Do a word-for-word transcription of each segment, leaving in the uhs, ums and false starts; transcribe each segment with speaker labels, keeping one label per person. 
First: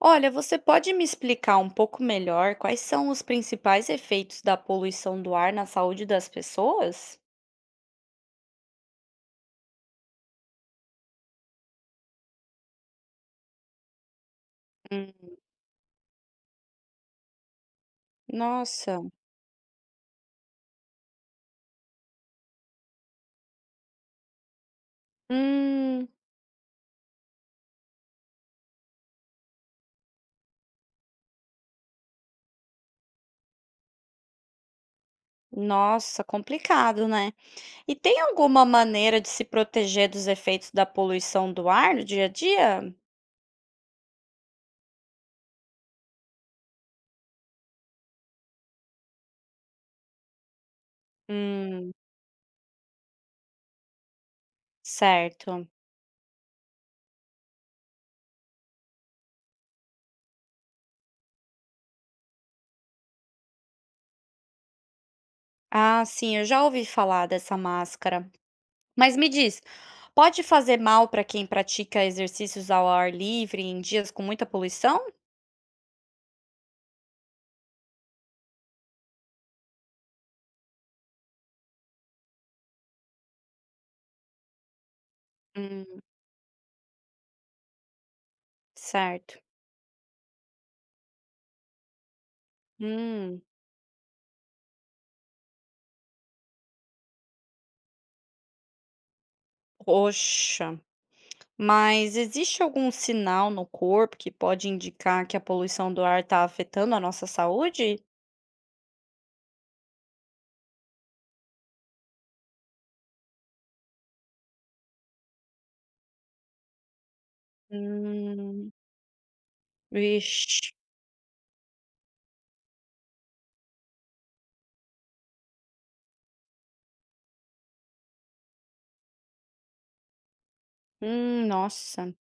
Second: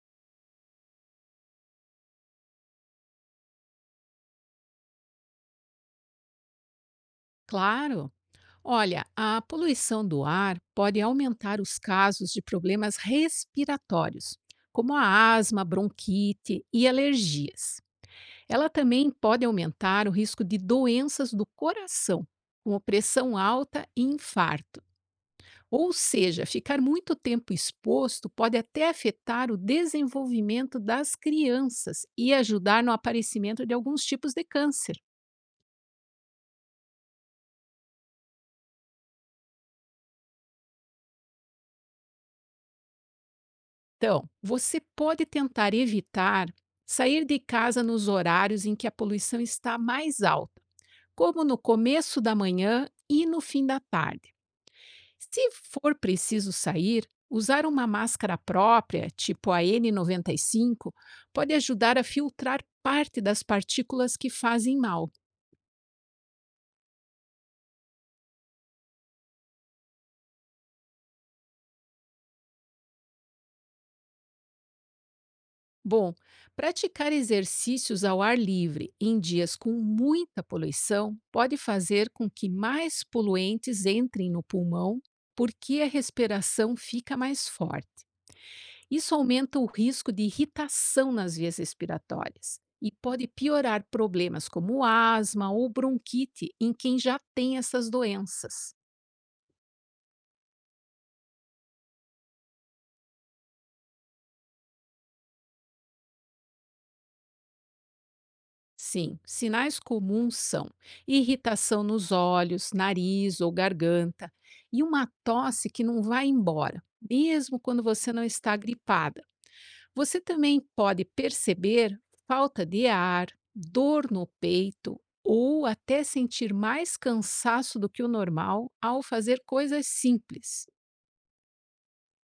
Speaker 1: Olha, você pode me explicar um pouco melhor quais são os principais efeitos da poluição do ar na saúde das pessoas?
Speaker 2: Claro! Olha, a poluição do ar pode aumentar os casos de problemas respiratórios, como a
Speaker 1: Hum,
Speaker 2: asma, bronquite e alergias. Ela
Speaker 1: Nossa,
Speaker 2: também pode aumentar o risco de doenças do coração, como pressão alta e infarto. Ou
Speaker 1: hum,
Speaker 2: seja, ficar muito tempo exposto pode até afetar o desenvolvimento das crianças e ajudar no aparecimento de alguns tipos de câncer.
Speaker 1: nossa, complicado, né? E tem alguma maneira de se proteger dos efeitos da poluição do ar no dia a dia?
Speaker 2: Então, você pode tentar evitar sair de casa nos horários em que a poluição está mais alta, como no
Speaker 1: Hum,
Speaker 2: começo da manhã e no fim da tarde. Se
Speaker 1: certo.
Speaker 2: for preciso sair, usar uma máscara própria, tipo a N noventa e cinco, pode ajudar a filtrar parte das partículas que fazem mal.
Speaker 1: Ah, sim, eu já ouvi falar dessa máscara. Mas me diz, pode fazer mal para quem pratica exercícios ao ar livre em dias com muita poluição?
Speaker 2: Bom, praticar exercícios ao ar livre em dias com muita poluição pode fazer com que mais poluentes entrem no pulmão, porque a
Speaker 1: Hum,
Speaker 2: respiração fica mais forte. Isso
Speaker 1: certo.
Speaker 2: aumenta o risco de irritação nas vias respiratórias e pode
Speaker 1: Hum,
Speaker 2: piorar problemas como asma ou bronquite em quem já tem essas doenças.
Speaker 1: poxa, mas existe algum sinal no corpo que pode indicar que a poluição do ar está afetando a nossa saúde?
Speaker 2: Sim, sinais comuns são irritação nos olhos, nariz ou garganta e uma tosse que não vai embora, mesmo quando você não está
Speaker 1: Hum,
Speaker 2: gripada. Você também
Speaker 1: vixe.
Speaker 2: pode perceber falta de ar, dor no peito ou até sentir mais cansaço do que o normal ao fazer coisas simples.
Speaker 1: Hum, nossa.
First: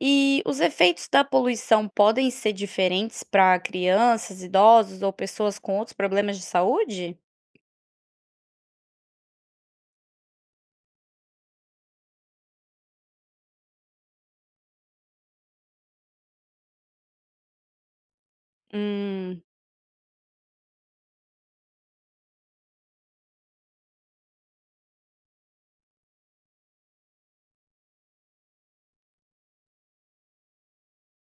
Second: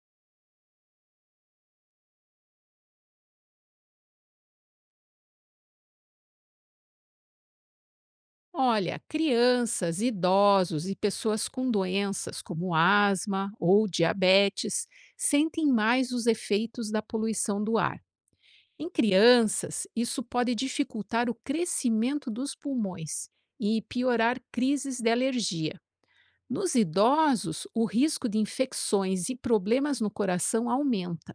Speaker 1: E os efeitos da poluição podem ser diferentes para crianças, idosos ou pessoas com outros problemas de saúde?
Speaker 2: Olha, crianças, idosos e pessoas com doenças como asma ou diabetes sentem mais os efeitos da poluição do ar. Em
Speaker 1: Hum,
Speaker 2: crianças, isso pode dificultar o crescimento dos pulmões e piorar crises de alergia. Nos idosos, o risco de infecções e problemas no coração aumenta.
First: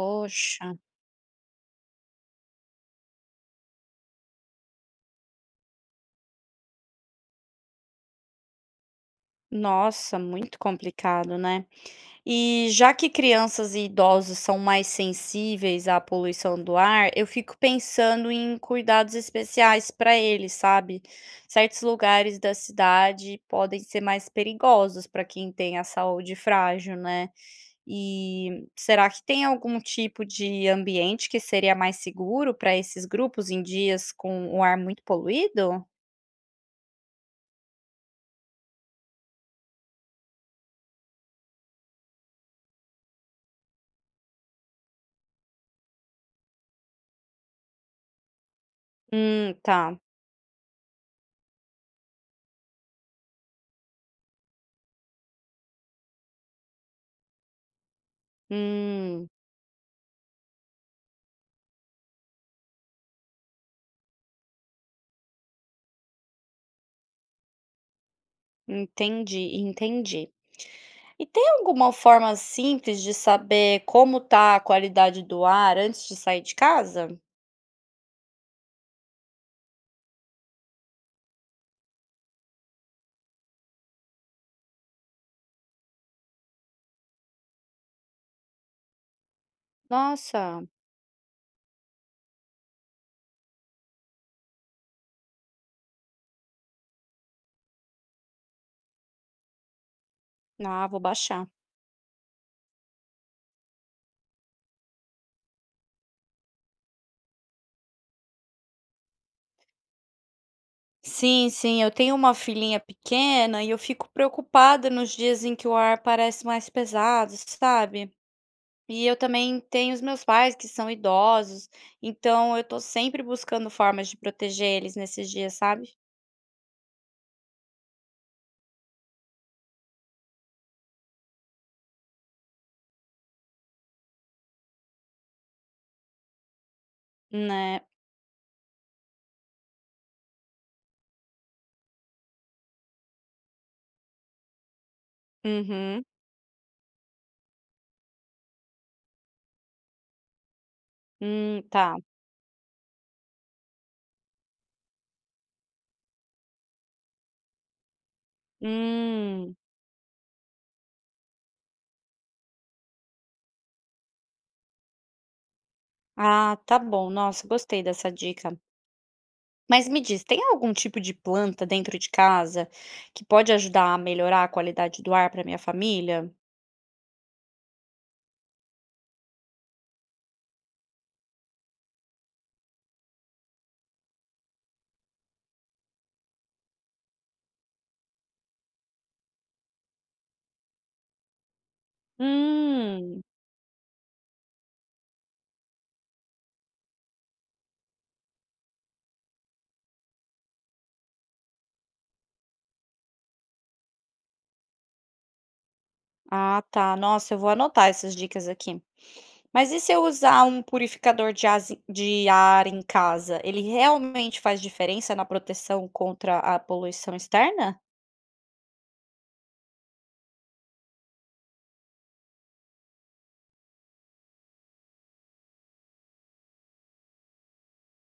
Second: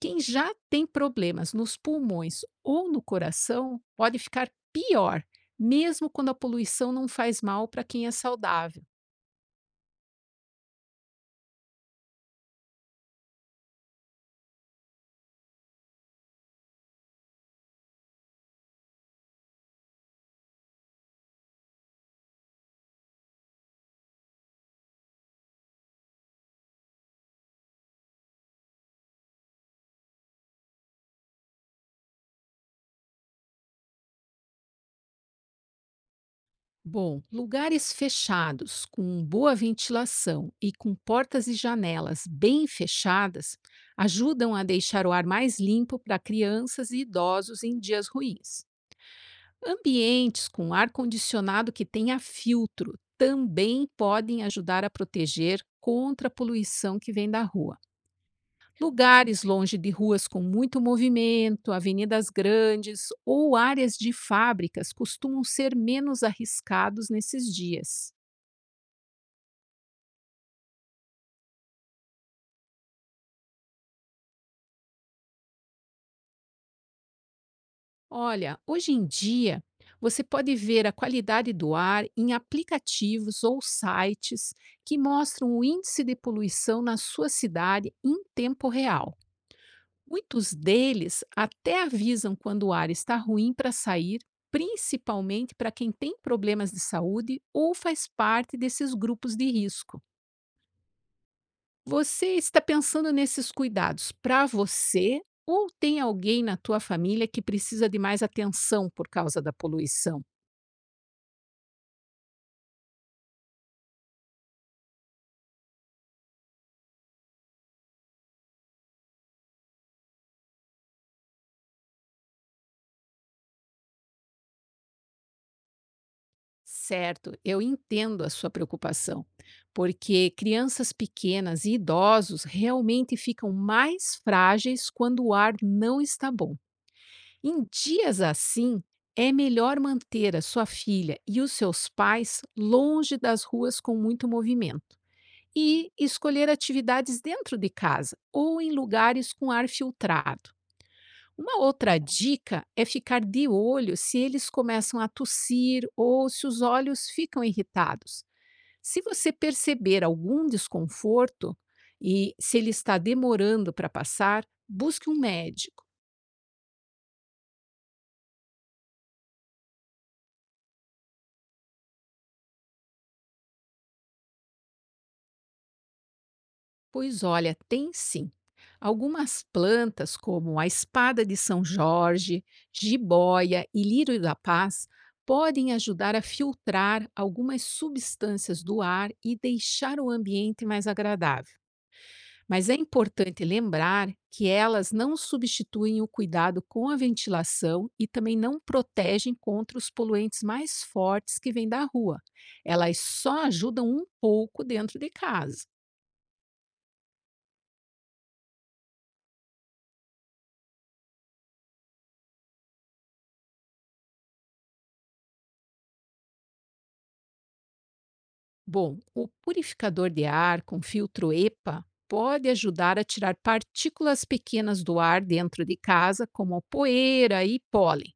Speaker 2: Quem já tem problemas nos pulmões ou no coração pode ficar pior, mesmo quando a poluição não faz mal para quem é saudável.
Speaker 1: nossa, muito complicado, né? E já que crianças e idosos são mais sensíveis à poluição do ar, eu fico pensando em cuidados especiais para eles, sabe? Certos lugares da cidade podem ser mais perigosos para quem tem a saúde frágil, né? E será que tem algum tipo de ambiente que seria mais seguro para esses grupos em dias com o ar muito poluído?
Speaker 2: Bom, lugares fechados, com boa ventilação e com portas e janelas bem fechadas, ajudam a deixar o ar mais limpo para crianças e idosos em dias ruins.
Speaker 1: Hum, tá.
Speaker 2: Ambientes com ar condicionado que tenha filtro também podem ajudar a proteger contra a poluição que vem da rua.
Speaker 1: Hum.
Speaker 2: Lugares longe de ruas com muito movimento, avenidas grandes ou áreas de fábricas costumam ser menos arriscados nesses dias.
Speaker 1: Entendi, entendi. E tem alguma forma simples de saber como tá a qualidade do ar antes de sair de casa?
Speaker 2: Olha, hoje em dia, você pode ver a qualidade do ar em aplicativos ou sites que mostram o índice de poluição na sua cidade em tempo real. Muitos
Speaker 1: Nossa,
Speaker 2: deles até avisam quando o ar está ruim para sair, principalmente para quem tem problemas de saúde ou faz parte desses grupos de risco.
Speaker 1: ah, vou baixar.
Speaker 2: Você está pensando nesses cuidados para você ou tem alguém na tua família que precisa de mais atenção por causa da poluição?
Speaker 1: Sim, sim, eu tenho uma filhinha pequena e eu fico preocupada nos dias em que o ar parece mais pesado, sabe? E eu também tenho os meus pais que são idosos, então eu tô sempre buscando formas de proteger eles nesses dias, sabe?
Speaker 2: Certo, eu entendo a sua preocupação, porque crianças pequenas e idosos realmente ficam mais frágeis quando o ar não está bom. Em
Speaker 1: Né?
Speaker 2: dias assim, é melhor manter a sua filha e os seus pais longe das ruas com muito movimento e
Speaker 1: Uhum.
Speaker 2: escolher atividades dentro de casa ou em lugares com ar filtrado. Uma
Speaker 1: Hum,
Speaker 2: outra
Speaker 1: tá.
Speaker 2: dica é ficar de olho se eles começam a tossir ou se os olhos ficam irritados. Se você
Speaker 1: Hum.
Speaker 2: perceber algum desconforto e se ele está demorando para passar, busque um médico.
Speaker 1: Ah, tá bom. Nossa, gostei dessa dica. Mas me diz, tem algum tipo de planta dentro de casa que pode ajudar a melhorar a qualidade do ar para minha família?
Speaker 2: Pois olha, tem sim. Algumas plantas, como a espada de São Jorge, jiboia e lírio da paz, podem ajudar a filtrar algumas substâncias do ar e deixar o ambiente mais agradável. Mas é
Speaker 1: Hum,
Speaker 2: importante lembrar que elas não substituem o cuidado com a ventilação e também não protegem contra os poluentes mais fortes que vêm da rua. Elas só ajudam um pouco dentro de casa.
Speaker 1: ah, tá. Nossa, eu vou anotar essas dicas aqui. Mas e se eu usar um purificador de as- de ar em casa? Ele realmente faz diferença na proteção contra a poluição externa?
Speaker 2: Bom, o purificador de ar com filtro E P A pode ajudar a tirar partículas pequenas do ar dentro de casa, como poeira e pólen.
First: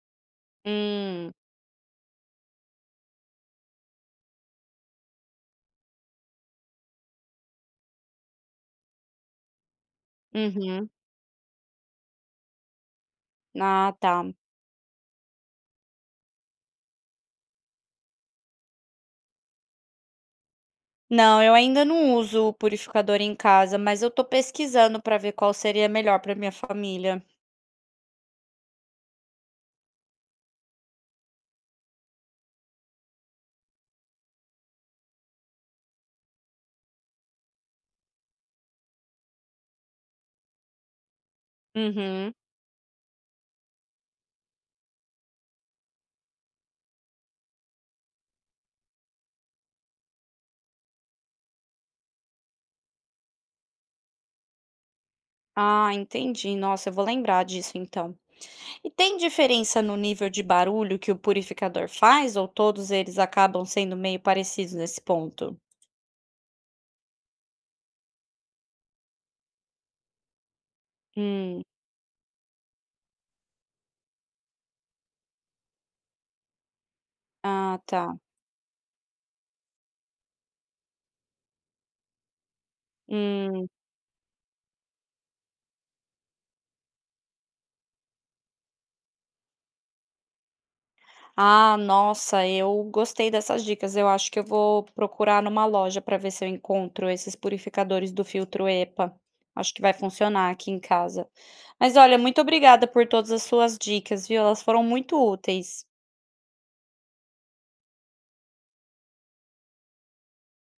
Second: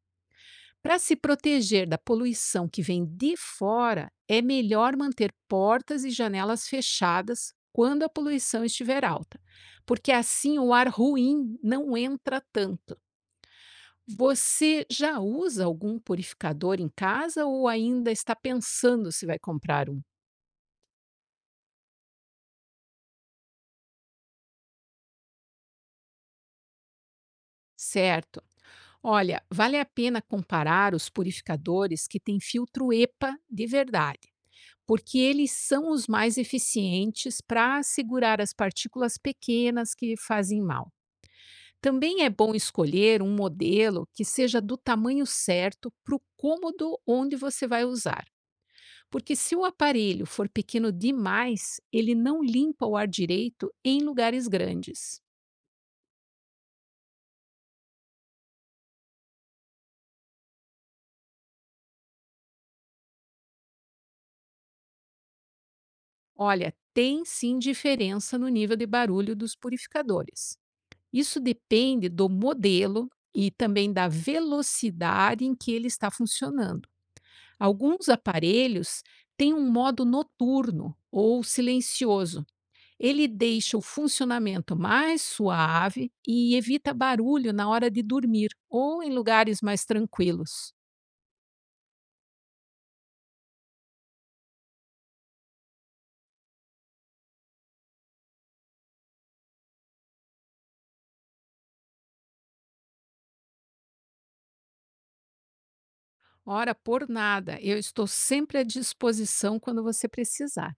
Speaker 2: Para se
Speaker 1: Hum,
Speaker 2: proteger da poluição que vem de fora, é melhor manter portas e janelas fechadas quando a poluição estiver alta, porque assim o ar
Speaker 1: uhum.
Speaker 2: ruim não entra tanto.
Speaker 1: Ah, tá.
Speaker 2: Você já usa algum purificador em casa ou ainda está pensando se vai comprar um?
Speaker 1: Não, eu ainda não uso o purificador em casa, mas eu tô pesquisando para ver qual seria melhor para minha família.
Speaker 2: Certo. Olha, vale a pena comparar os purificadores que têm filtro E P A de verdade, porque eles são os mais eficientes para segurar as partículas pequenas que fazem mal. Também é
Speaker 1: Uhum.
Speaker 2: bom escolher um modelo que seja do tamanho certo para o cômodo onde você vai usar, porque se o aparelho for pequeno demais, ele não limpa o ar direito em lugares grandes.
Speaker 1: Ah, entendi. Nossa, eu vou lembrar disso então. E tem diferença no nível de barulho que o purificador faz, ou todos eles acabam sendo meio parecidos nesse ponto?
Speaker 2: Olha, tem sim diferença no nível de barulho dos purificadores. Isso
Speaker 1: Hum,
Speaker 2: depende do modelo e também da velocidade em que ele está funcionando.
Speaker 1: ah,
Speaker 2: Alguns
Speaker 1: tá.
Speaker 2: aparelhos têm um modo noturno ou silencioso. Ele
Speaker 1: Hum.
Speaker 2: deixa o funcionamento mais suave e evita barulho na hora de dormir ou em lugares mais tranquilos.
Speaker 1: Ah, nossa, eu gostei dessas dicas. Eu acho que eu vou procurar numa loja para ver se eu encontro esses purificadores do filtro epa. Acho que vai funcionar aqui em casa. Mas olha, muito obrigada por todas as suas dicas, viu? Elas foram muito úteis.
Speaker 2: Ora, por nada, eu estou sempre à disposição quando você precisar.